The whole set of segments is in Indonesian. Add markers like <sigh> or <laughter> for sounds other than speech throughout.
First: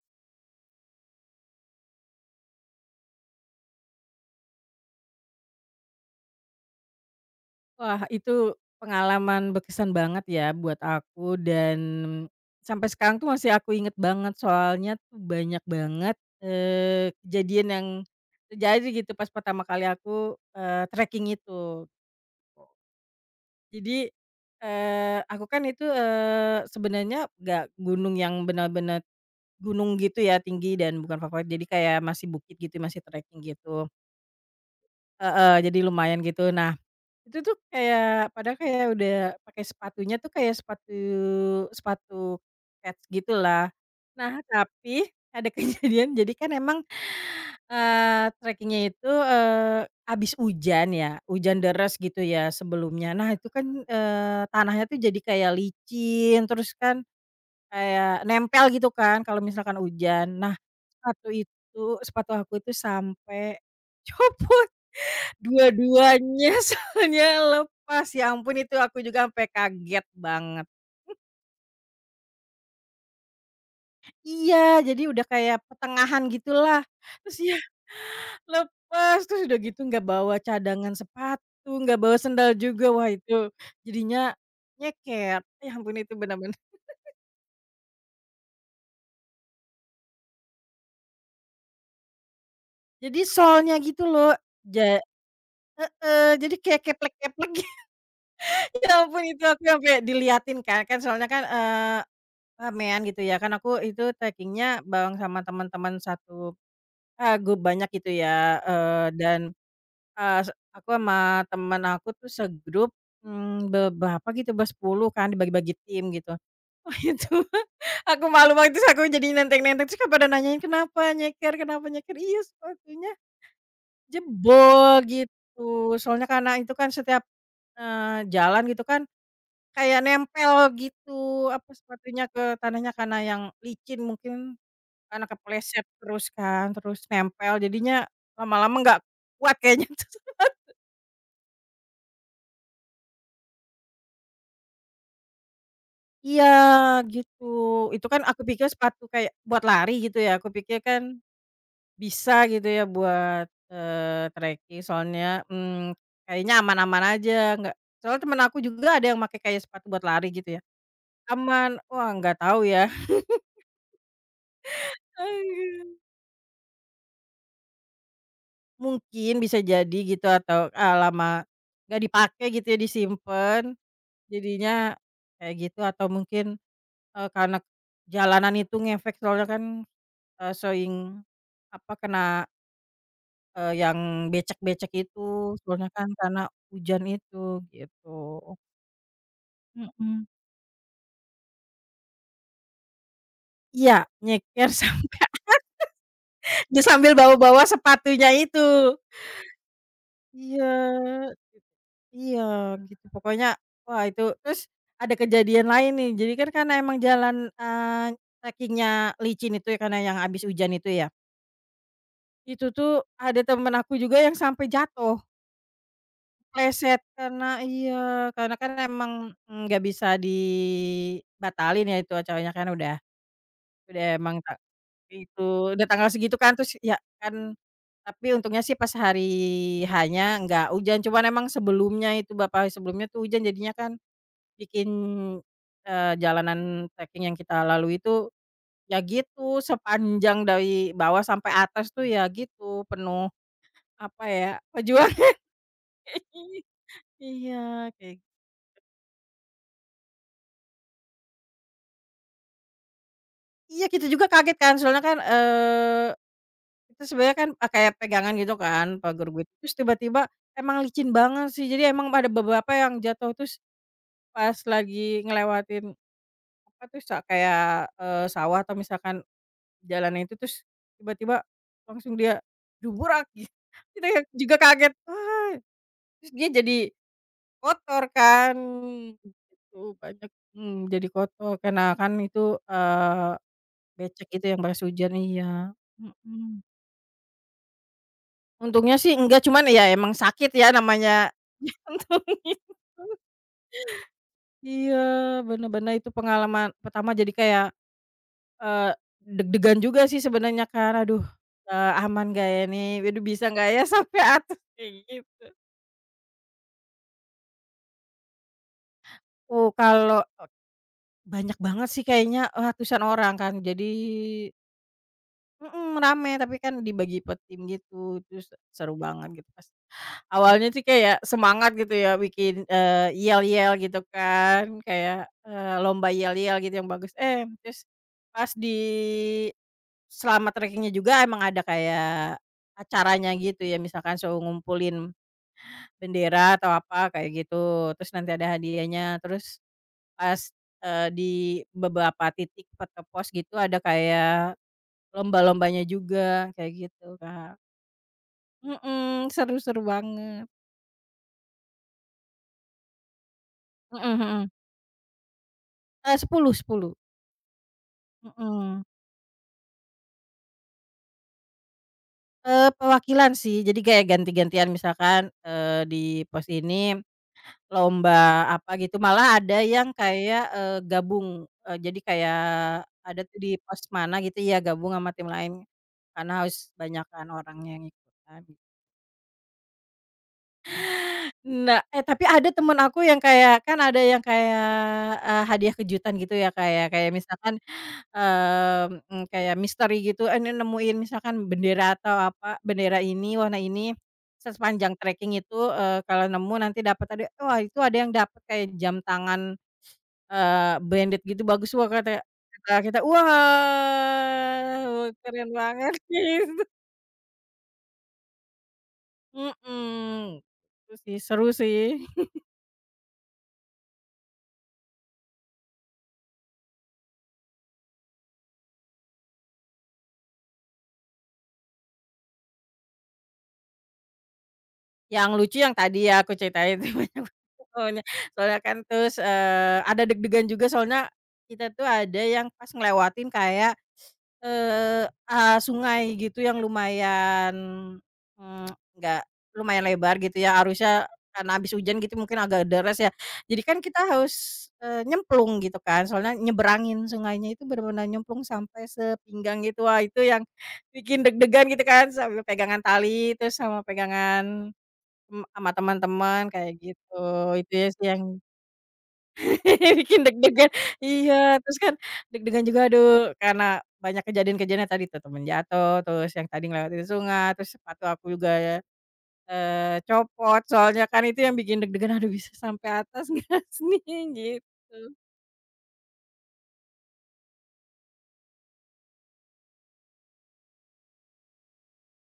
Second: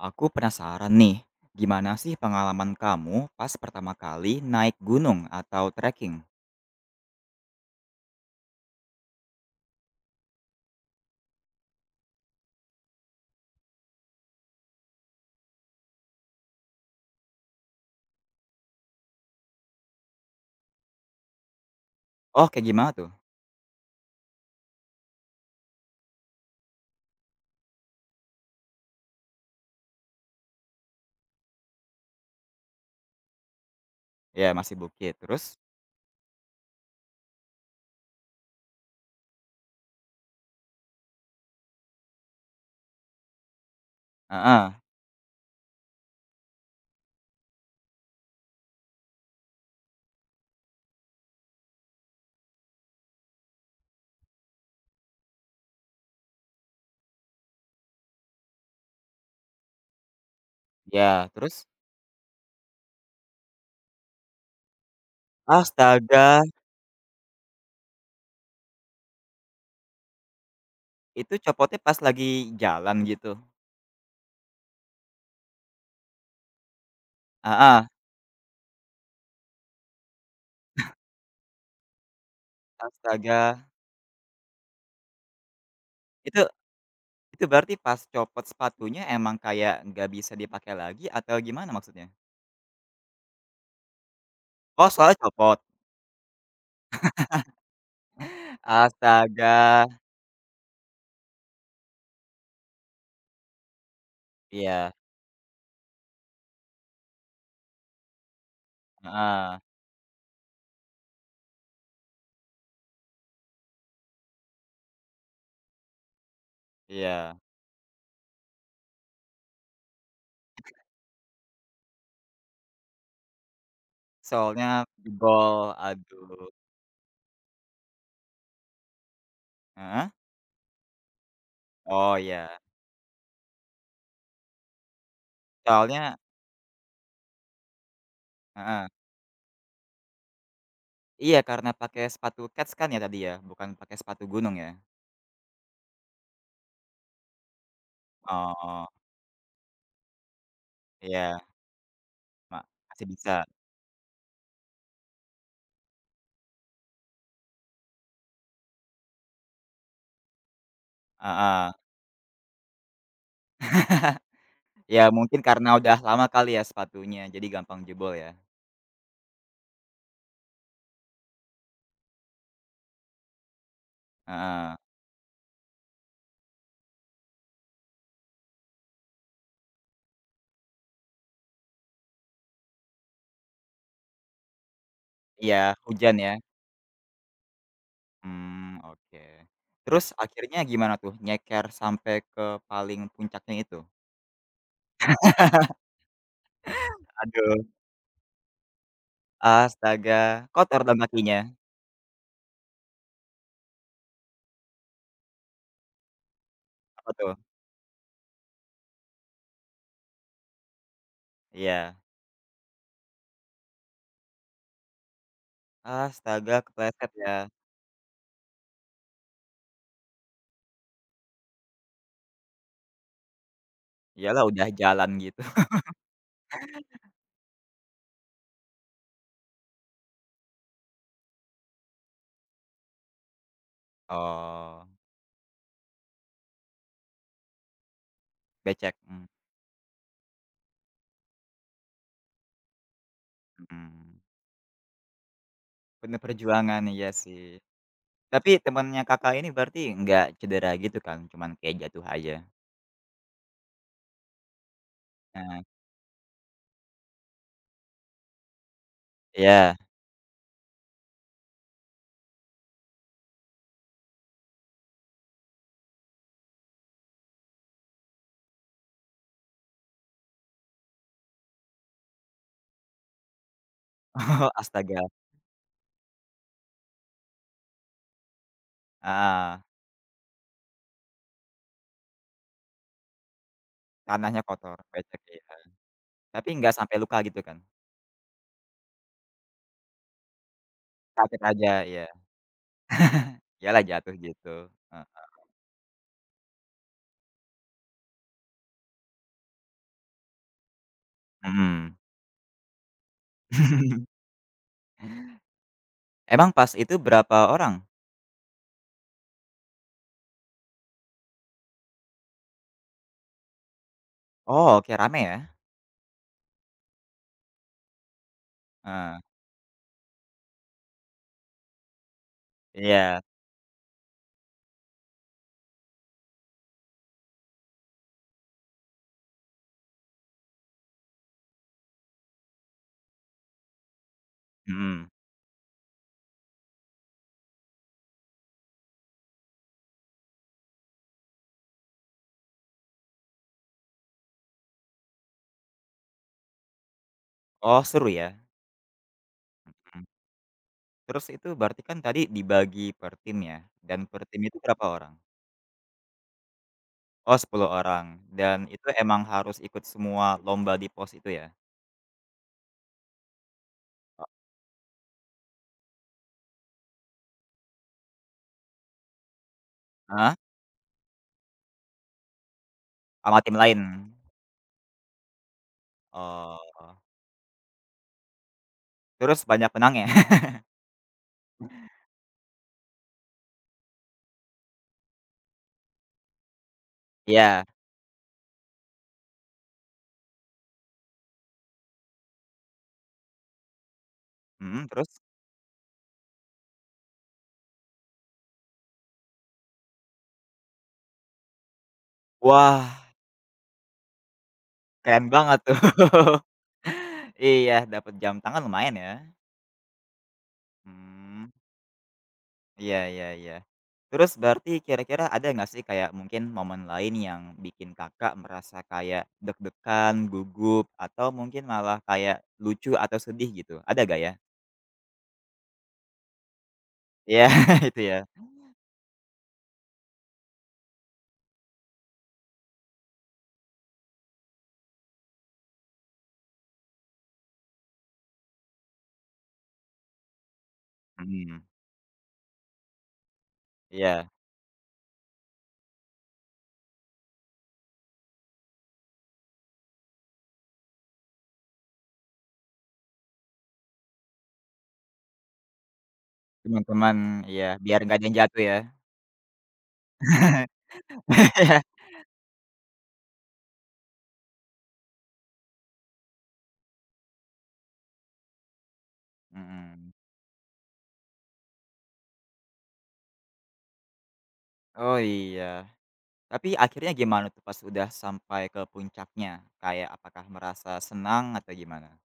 Aku penasaran nih, gimana sih pengalaman kamu pas pertama kali naik gunung atau treking? Wah itu pengalaman berkesan banget ya buat aku dan sampai sekarang tuh masih aku inget banget soalnya tuh banyak banget, eee, kejadian yang, terjadi gitu pas pertama kali aku, eee, treking itu. Oh, kayak gimana tuh? Jadi, eee, aku kan itu, eee, sebenernya gak gunung yang benar-benar gunung gitu ya tinggi dan bukan favorit jadi kayak masih bukit gitu masih treking gitu. Iya masih bukit terus? Heeh, jadi lumayan gitu nah, itu tuh kayak padahal kayak udah pakai sepatunya tuh kayak sepatu sepatu kets gitu lah, nah Heeh. tapi ada kejadian jadi kan emang, eee, trekingnya itu, eee, habis hujan ya, hujan deras gitu ya sebelumnya nah itu kan, eee, tanahnya tuh jadi kayak licin terus kan, kayak nempel gitu kan kalo misalkan hujan, nah Iya, sepatu terus? itu sepatu aku tuh sampe copot Astaga! dua-duanya solnya lepas ya ampun itu aku juga ampe kaget banget. <chuckles> Itu copotnya pas lagi jalan gitu? Iya jadi udah kayak pertengahan gitulah terus ya, Heeh. lepas! Terus udah gitu gak bawa cadangan <chuckles> sepatu, gak bawa sendal juga, wah itu Astaga. jadinya nyeker, ya ampun itu Itu benar-benar. <chuckles> itu berarti pas copot sepatunya emang kayak nggak bisa dipakai lagi atau gimana maksudnya? Jadi solnya gitu loh Oh ja solnya copot? heeh, jadi kayak keplek-keplek <chuckles> gi ya ampun itu aku yang Astaga. kek diliatin Kak, kan soalnya kan, eee, ramean gitu ya kan aku itu trekingnya Iya. bareng sama teman-teman satu, eee, grup banyak gitu ya, eee, dan, Heeh. eee, s aku sama teman aku tuh segrup, mmm, be berapa gitu, bersepuluh kan dibagi-bagi tim gitu. Wah itu Iya. aku malu waktu aku jadi nenteng-nenteng terus kek pada nanyain, "Kenapa nyeker kenapa nyeker?" "Iya sepatunya, Solnya jebol," jebol, gitu soalnya aduh. karena itu kan setiap, eee, jalan gitu kan kayak Heeh? nempel gitu apa, Oh sepatunya ke iya. tanahnya, karena yang licin mungkin, karena kepleset Soalnya terus kan, terus nempel jadinya lama-lama Heeh. gak kuat kayaknya tuh. <chuckles> Iya karena pakai sepatu kets kan ya tadi ya, bukan pakai sepatu gunung ya? Iya gitu, itu kan aku pikir Oh. sepatu kayak buat lari gitu ya aku pikir kan, Iya. bisa Ma gitu ya masih bisa. buat, eee, treking soalnya, mmm, kayaknya aman-aman aja gak soalnya teman aku juga ada yang makai kayak sepatu buat lari gitu ya, Heeh. aman wah gak tau ya. <chuckles> <chuckles> Ya mungkin karena Aduh. udah lama kali ya sepatunya, jadi gampang jebol ya. Mungkin bisa jadi gitu atau, eee, lama, gak dipake gitu ya disimpan Heeh. jadinya kayak gitu atau mungkin, eee, karena jalanan itu ngefek soalnya kan, eee, sering apa, kena eee, yang becek-becek itu Iya, sebenernya kan hujan ya? karena hujan itu gitu. Mmm, oke, terus Mhm. akhirnya gimana tuh nyeker sampai ke paling puncaknya itu? Iya nyeker sampai <laughs> <laughs> ya sambil bawa-bawa Aduh. sepatunya itu. Astaga Iya kotor dong git kakinya? iya gitu pokoknya wah itu. Terus ada kejadian lain nih, jadi kan karena emang Apa tuh? jalan, eee, trekingnya licin itu ya karena yang habis hujan itu ya. Iya. Itu tuh ada teman aku juga yang sampai jatuh. Astaga Pleset kepleset ya. karena iya karena kan emang ng nggak bisa dibatalin ya itu acaranya kan udah udah emang Iyalah ta udah jalan gitu. itu, udah <chuckles> tanggal segitu kan terus ya kan, tapi untungnya sih pas hari H-nya gak hujan cuman emang sebelumnya itu bapa sebelumnya tuh hujan jadinya kan, bikin, Oh. eee, jalanan treking yang kita lalui itu, Becek, ya hmm. gitu sepanjang dari bawah sampai atas tuh ya gitu penuh, Mhm. apa ya, perjuangan Penuh <chuckles> perjuangan iya sih. Iya kayak Tapi temannya Kakak ini berarti nggak cedera gitu kan cuman kayak jatuh aja? Iya kita juga kaget kan soalnya kan, Heeh. eee, itu sebenernya kan, pake pegangan gitu kan pager wit terus Iya. tiba-tiba emang licin banget sih jadi emang ada beberapa yang jatuh terus, pas lagi ngelewatin, apa tuh, sa kayak, eee, sawah atau misalkan jalannya itu, terus tiba-tiba langsung dia gitu. Kita yang Oh juga kaget, astaga. "Wah!" terus dia jadi, kotor kan Heeh. gitu, banyak mmm, jadi kotor karena kan itu, eee, becek Tanahnya itu yang pas kotor hujan becek ya kan. iya, Tapi mhm. nggak sampai luka gitu kan? Untungnya sih enggak cuman ya emang sakit ya namanya Sakit aja iya. <laughs> <chuckles> Iya lah jatuh gitu, Iya heeh. benar-benar itu pengalaman pertama jadi kayak, eee, deg-degan juga sih sebenernya kan, aduh, eee, Mhm. "Aman gak ya ini? Waduh bisa gak ya <chuckles> sampai atas?" Kayak gitu. Emang pas itu berapa orang? Oh kalau banyak banget sih kayaknya, eee, ratusan orang kan jadi Oh, oke rame ya. Mhm, rame tapi kan dibagi per tim gitu, terus seru Heeh. banget gitu. Awalnya sih kayak semangat gitu ya bikin, eee, Iya. yel-yel gitu kan kayak, eee, lomba yel-yel gitu yang bagus, eh, terus, pas di selama trekingnya juga emang ada kayak acaranya gitu ya, misalkan suruh Mhm. ngumpulin, bendera atau apa kayak gitu, terus nanti ada hadiahnya terus, pas, eee, di beberapa titik per ke pos gitu ada kayak lomba-lombanya juga, kayak gitu Kak. Oh seru ya. Mhm, seru seru Mhm. banget. Terus itu berarti kan tadi dibagi per tim ya, dan Mhm per tim mhm. itu berapa orang? Eee, sepuluh sepuluh. Oh 10 orang dan Mhm. itu emang harus ikut semua lomba di pos itu ya? Eee, perwakilan sih jadi kayak Oh. ganti-gantian misalkan, eee, di pos ini, lomba apa gitu. Malah ada yang Heeh. kayak, eee, gabung, eee, jadi kayak ada tuh Ama di tim lain. pos mana gitu ya gabung sama tim lain, karena harus Oh. banyakan orangnya yang ikutan. Terus banyak menangnya? <chuckles> Nah eh tapi ada teman aku yang kayak kan ada yang kayak, eee, hadiah kejutan gitu ya Kak ya, kayak misalkan, Iya. mmm, kayak misteri gitu ini nemuin misalkan bendera atau apa, bendera ini warna ini, se Mhm, sepanjang terus? treking itu, eee, kalo nemu nanti dapat hadiah. Wah itu ada yang dapat kayak jam tangan, <sniffs> eee, branded gitu bagus wah ka kayak gitu kan, Wah. kita wah wah Keren keren banget tuh, banget <chuckles> gitu. iya dapet jam tangan lumayan ya. Mhm, seru sih seru Mmm. sih. <chuckles> Iya iya iya, terus berarti kira-kira ada nggak sih kayak mungkin momen lain yang bikin Kakak merasa kayak deg-degan, gugup atau mungkin malah kayak lucu atau sedih gitu ada nggak ya? Yang lucu yang tadi ya aku ceritain, itu banyak Iya <unintelligible> itu soalnya ya. soalnya kan terus, eee, ada deg-degan juga soalnya, kita tuh ada yang pas ngelewatin kayak, <sniffs> eee, ah, sungai gitu yang lumayan, mmm, <tsk> gak lumayan lebar gitu ya arusnya karena Mmm. habis hujan gitu mungkin agak deras ya, jadi kan kita Iya. harus, eee, nyemplung gitu kan soalnya nyebrangin sungainya itu bener-bener nyemplung sampai sepinggang gitu, wah itu yang bikin deg-degan gitu kan sambil pegangan tali terus sama pegangan, mmm, sama teman-teman kayak gitu. Teman-teman, iya Itu ya biar sih gak yang, ada yang jatuh ya. <laughs> bikin deg-degan. Iya, terus <laughs> kan deg-degan juga aduh karena banyak kejadian-kejadian yang tadi tuh, teman jatuh terus yang tadi ngelewatin sungai, terus sepatu aku juga ya, eee, Mhm. copot soalnya kan itu yang bikin deg-degan, "Aduh bisa sampai atas gak sih ini?" gitu. Oh iya, tapi akhirnya gimana tuh pas udah sampai ke puncaknya kayak apakah merasa senang atau gimana?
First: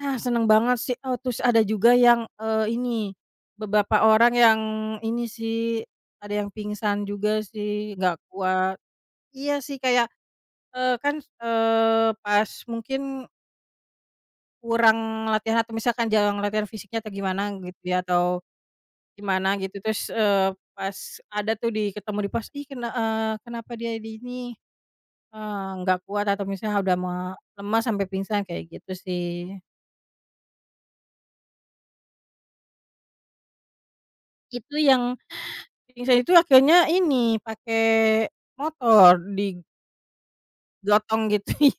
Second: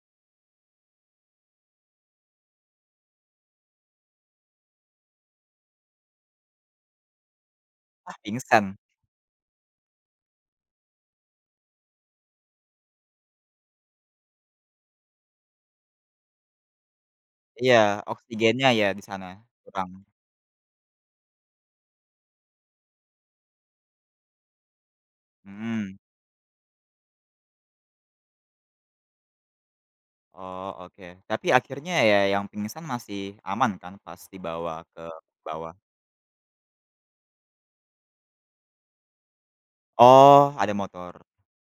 Ah, seneng banget sih. Oh terus ada juga yang, eee, ini, beberapa orang yang ini sih, ada yang pingsan juga sih gak Ah, pingsan? kuat. Iya sih kayak, eee, kan, eee, pas mungkin kurang latihan atau misalkan jarang latihan fisiknya atau gimana Iya gitu ya atau, oksigennya ya di sana gimana gitu kurang. terus, eee, pas ada tuh di ketemu di pos, "Ih, ken eee, kenapa dia di ini?" eee, Mhm. gak kuat atau misalnya udah me lemas sampai pingsan kayak gitu sih. Oh oke, tapi akhirnya ya yang pingsan masih aman kan pas di bawa Itu ke yang bawah? pingsan itu akhirnya ini pake motor di Oh ada motor. gotong gitu, iya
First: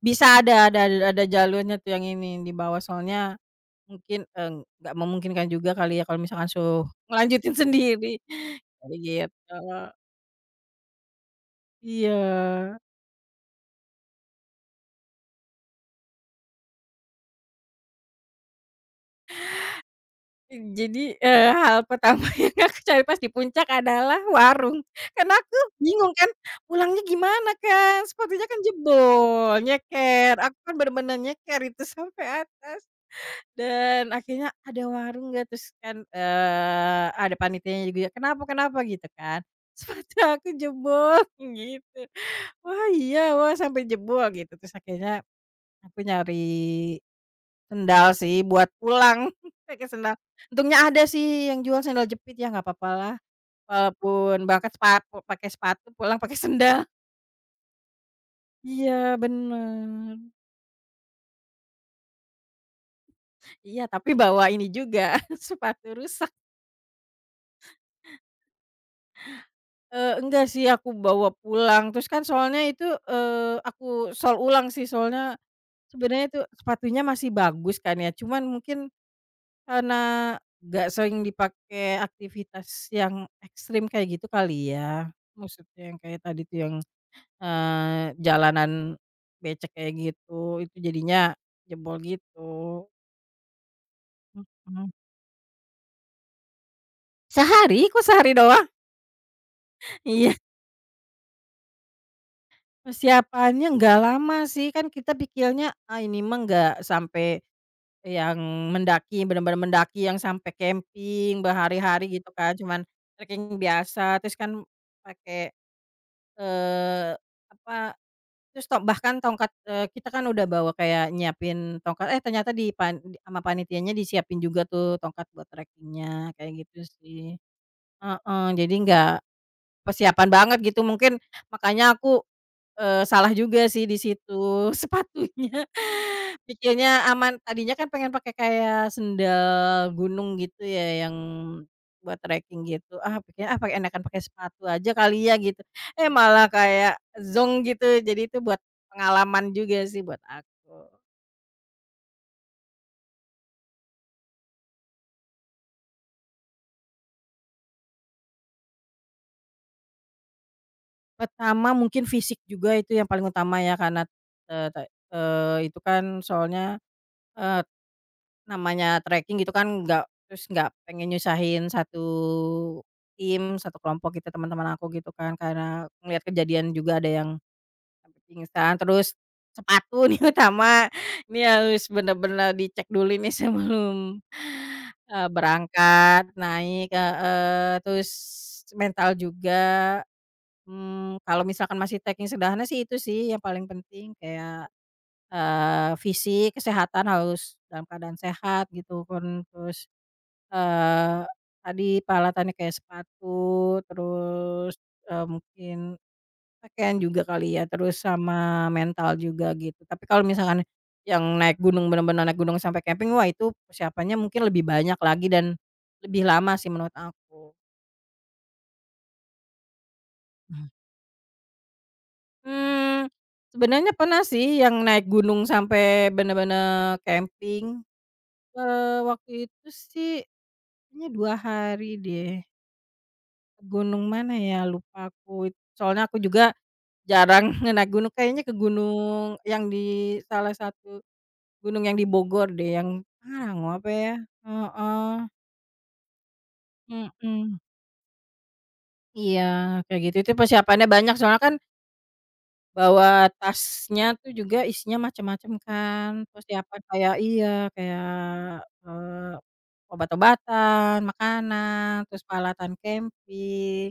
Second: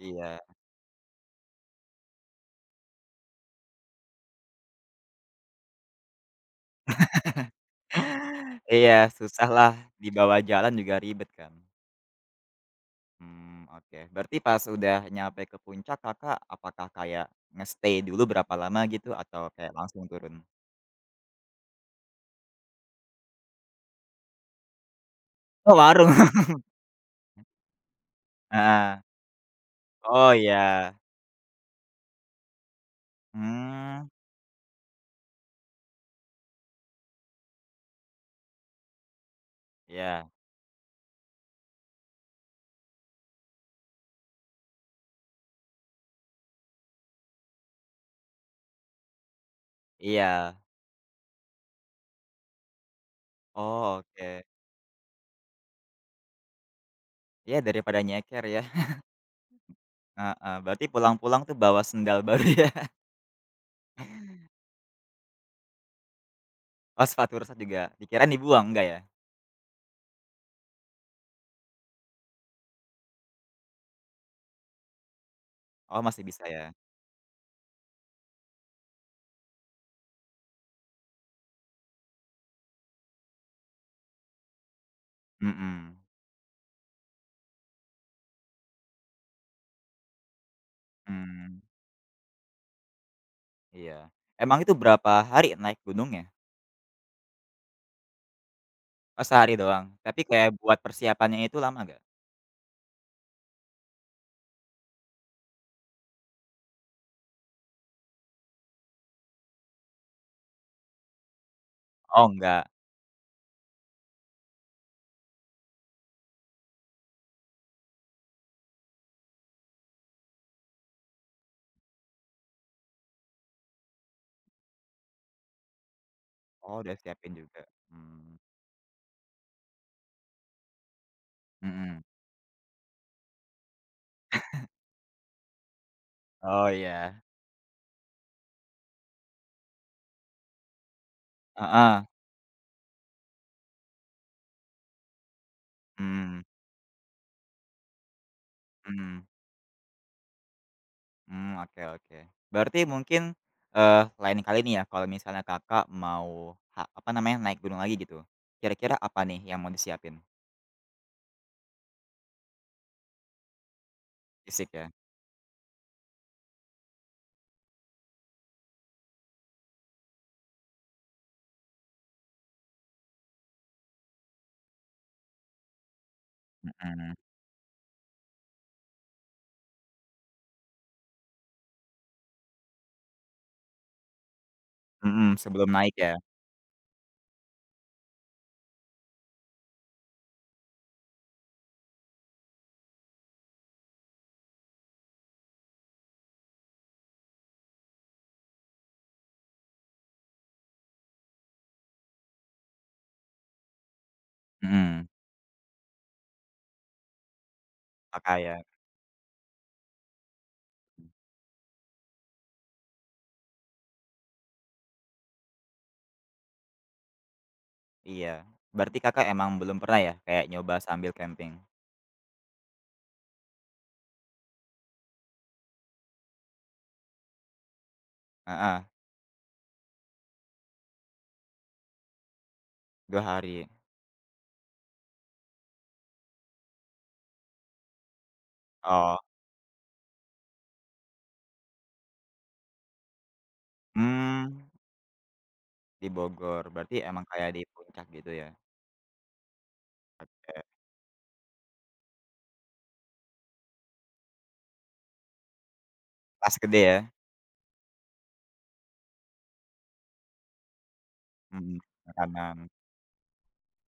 bisa ada ada ada jalurnya tuh yang ini dibawa soalnya, mungkin, eee, gak memungkinkan juga kali ya kalo misalkan suruh <chuckles> ngelanjutin sendiri, jadi Iya susah gitu. lah dibawa jalan juga ribet kan. Iya. Mmm, oke berarti pas udah nyampe ke puncak Kakak apakah kayak nge-stay dulu berapa lama gitu atau kayak langsung turun? Jadi, eee, hal pertama yang aku cari pas dipuncak adalah warung, kan aku Oh warung. bingung kan, pulangnya <chuckles> gimana Kak, sepatunya kan Heeh. jebol, Oh nyeker aku kan iya. benar-benar nyeker itu sampai atas. Mmm. Dan akhirnya ada warung gak terus kan, eee, ada panitianya juga, "Kenapa kenapa?" Gitu kan, "Sepatu Iya. aku jebol," gitu. "Wah iya? Wah sampai jebol?" gitu terus akhirnya, aku nyari, sendal sih buat pulang <chuckles> pake sendal, Iya. untungnya ada sih yang jual sendal jepit ya nggak papa lah, Oh oke. walaupun berangkat sepatu, pakai sepatu pulang pakai sendal. Ya dari pada nyeker ya. <chuckles> Iya bener. Heeh, berarti pulang-pulang tuh bawa sendal baru ya. Iya tapi bawa ini juga, <chuckles> sepatu rusak. Oh sepatu rusak juga, dikirain dibuang enggak ya? Eee, enggak sih aku bawa pulang, terus kan soalnya itu, eee, aku sol ulang sih solnya, Oh masih sebenernya itu bisa ya. sepatunya masih bagus kan ya, cuman mungkin, karena gak sering dipakai aktivitas yang ekstrim kayak gitu kali ya, maksudnya yang Mhm. kayak tadi tuh yang, eee, jalanan becek kayak gitu, itu jadinya Mmm. jebol gitu. Iya, emang itu Mhm. berapa hari naik gunungnya? Sehari? Kok sehari doang? Oh sehari doang, tapi Iya. kayak buat persiapan nya itu lama enggak? Persiapannya gak lama sih, kan kita pikirnya ah ini mah gak sampai, yang mendaki bener-bener mendaki yang sampe camping berhari-hari, Oh, gitu kan enggak. cuman treking biasa terus kan pake, eee, apa, terus to bahkan tongkat, eee, kita kan udah bawa kayak nyiapin tongkat, eh, ternyata di pan ama panitianya disiapin juga tuh tongkat buat trekingnya kayak Oh gitu udah siapin sih. juga, mmm. Heeh, jadi gak persiapan banget gitu mungkin makanya Mhm. aku, eee, salah juga sih di <chuckles> situ sepatunya, Oh pikirnya iya. aman. Tadinya kan pengen pake kayak sendal gunung gitu ya yang Heeh. buat treking gitu, ah pake ah, enakan pakai sepatu aja kali ya gitu. Eh, Mmm. malah kayak zonk gitu, jadi itu buat Mmm. pengalaman juga sih buat aku. Mmm, oke oke berarti mungkin, eee, lain kali ini ya kalau misalnya Kakak mau ha apa namanya, naik gunung lagi gitu, kira-kira apa nih yang mau disiapin? Pertama mungkin fisik juga itu yang paling utama ya karena, eee, Fisik te ya. eee, itu kan soalnya, eee, namanya treking gitu kan gak terus gak pengen nyusahin satu tim, satu kelompok gitu, teman-teman aku gitu kan karena ngeliat kejadian juga ada Mhm. yang sampai pingsan terus sepatu nih utama, ini harus benar-benar dicek dulu nih sebelum, eee, Mhm, sebelum naik ya. berangkat naik, heeh, terus mental juga, mmm, kalo misalkan masih treking sederhana sih itu sih yang paling penting kayak, eee, fisik, kesehatan harus dalam keadaan sehat gitu pun, terus, eee, tadi peralatannya kayak sepatu, terus, Mhm. eee, mungkin pakaian juga kali ya, terus Pakaian. sama mental juga gitu, tapi kalo misalkan yang naik gunung, benar-benar naik gunung sampai camping wah itu persiapannya mungkin lebih banyak lagi dan, lebih lama sih menurut aku. Iya berarti Kakak emang belum pernah ya kayak Mmm. nyoba sambil camping? Mmm, sebenernya pernah sih yang naik gunung sampai benar-benar camping, Heeh. eee, waktu itu sih kayaknya 2 hari deh. 2 hari. Gunung mana ya lupa aku, soalnya aku juga jarang <chuckles> naik gunung, kayaknya ke Oh. gunung yang di salah satu gunung yang di Bogor deh yang, ah, gunung apa ya? Mmm. Heeh. Di Bogor, berarti emang kayak Mhm. di Puncak gitu ya. Iya, kayak gitu itu Oke. persiapannya banyak soalnya kan bawa tasnya tuh juga isinya macam-macam kan, Tas gede persiapan ya. kayak iya kayak, eee, obat-obatan, Mhm, makanan, terus makanan. peralatan camping,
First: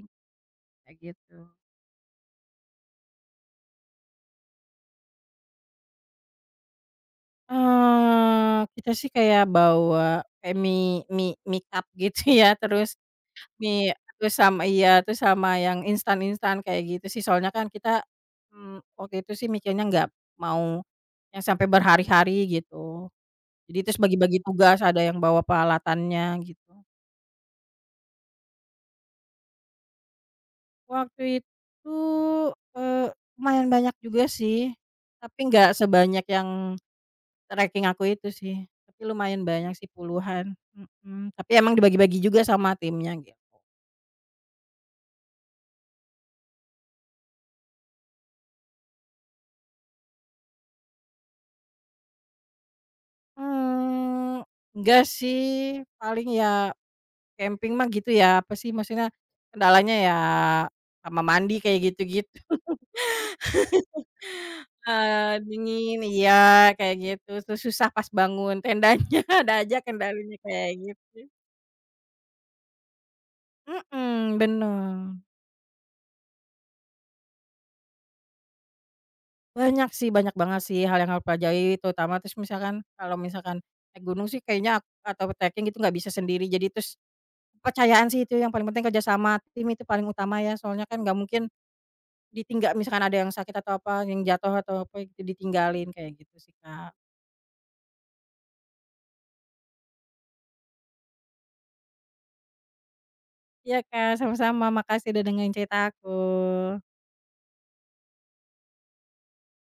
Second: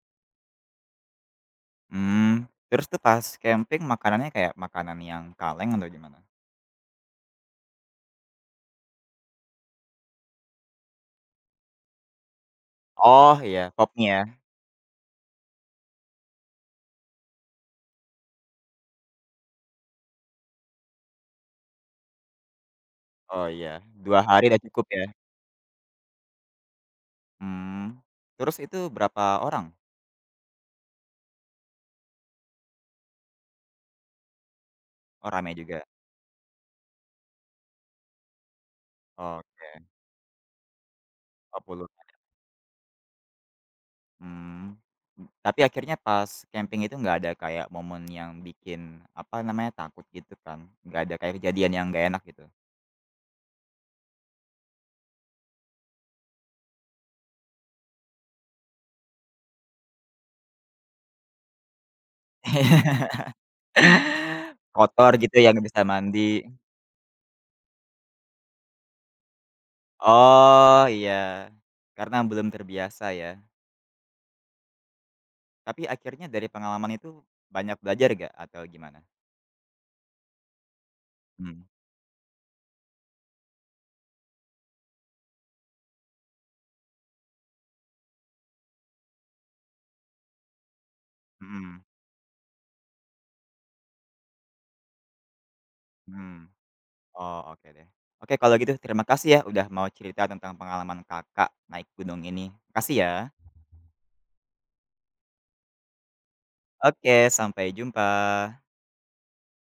kayak gitu. Mmm, terus tuh pas camping makanannya kayak makanan yang kaleng atau gimana? Eee, kita sih kayak bawa kayak mie mie mie cup gitu ya terus, Oh iya pop mie mie terus ya. sama iya, terus sama yang instan-instan kayak gitu sih soalnya kan kita, mmm, waktu itu sih mikirnya gak mau yang sampai berhari-hari gitu, Oh iya, jadi terus 2 bagi-bagi hari udah tugas cukup ada ya. yang bawa peralatannya gitu. Mmm, terus itu berapa orang? Waktu itu, eee, lumayan banyak juga sih, Oh tapi rame gak juga. sebanyak yang, treking aku itu sih. Tapi lumayan banyak Oke. sih puluhan, mhm, tapi Oh emang puluhan. dibagi-bagi juga sama timnya, gitu. Mmm, tapi akhirnya pas camping itu enggak ada kayak momen yang bikin apa namanya takut gitu kan? Enggak ada kayak kejadian yang enggak enak gitu? Mmm, enggak sih, paling ya, camping mah gitu ya, apa sih maksudnya, kendalanya ya sama mandi kayak gitu-gitu. <laughs> <laughs> Kotor gitu Eee, ya nggak bisa dingin mandi. iya kayak gitu, terus susah pas bangun tendanya, ada aja kendalanya kayak Oh iya, gitu. karena belum terbiasa ya. Mhm, benar. Tapi akhirnya dari pengalaman itu banyak belajar gak atau gimana? Banyak sih, banyak banget sih hal yang aku Mmm. pelajari terutama terus misalkan kalau misalkan naik gunung sih kayaknya atau treking gitu gak bisa sendiri jadi terus, kepercayaan sih itu yang paling penting kerja sama tim itu paling utama ya, soalnya kan gak mungkin, Mhm. ditinggal misalkan ada yang sakit atau apa, yang jatuh atau apa ditinggalin, kayak gitu Mmm, sih Kak. oh oke deh. Oke kalau gitu terima kasih ya udah mau cerita tentang pengalaman Kakak naik gunung ini makasih ya. Iya Kak sama-sama, makasih udah dengerin cerita aku. Oke sampai jumpa.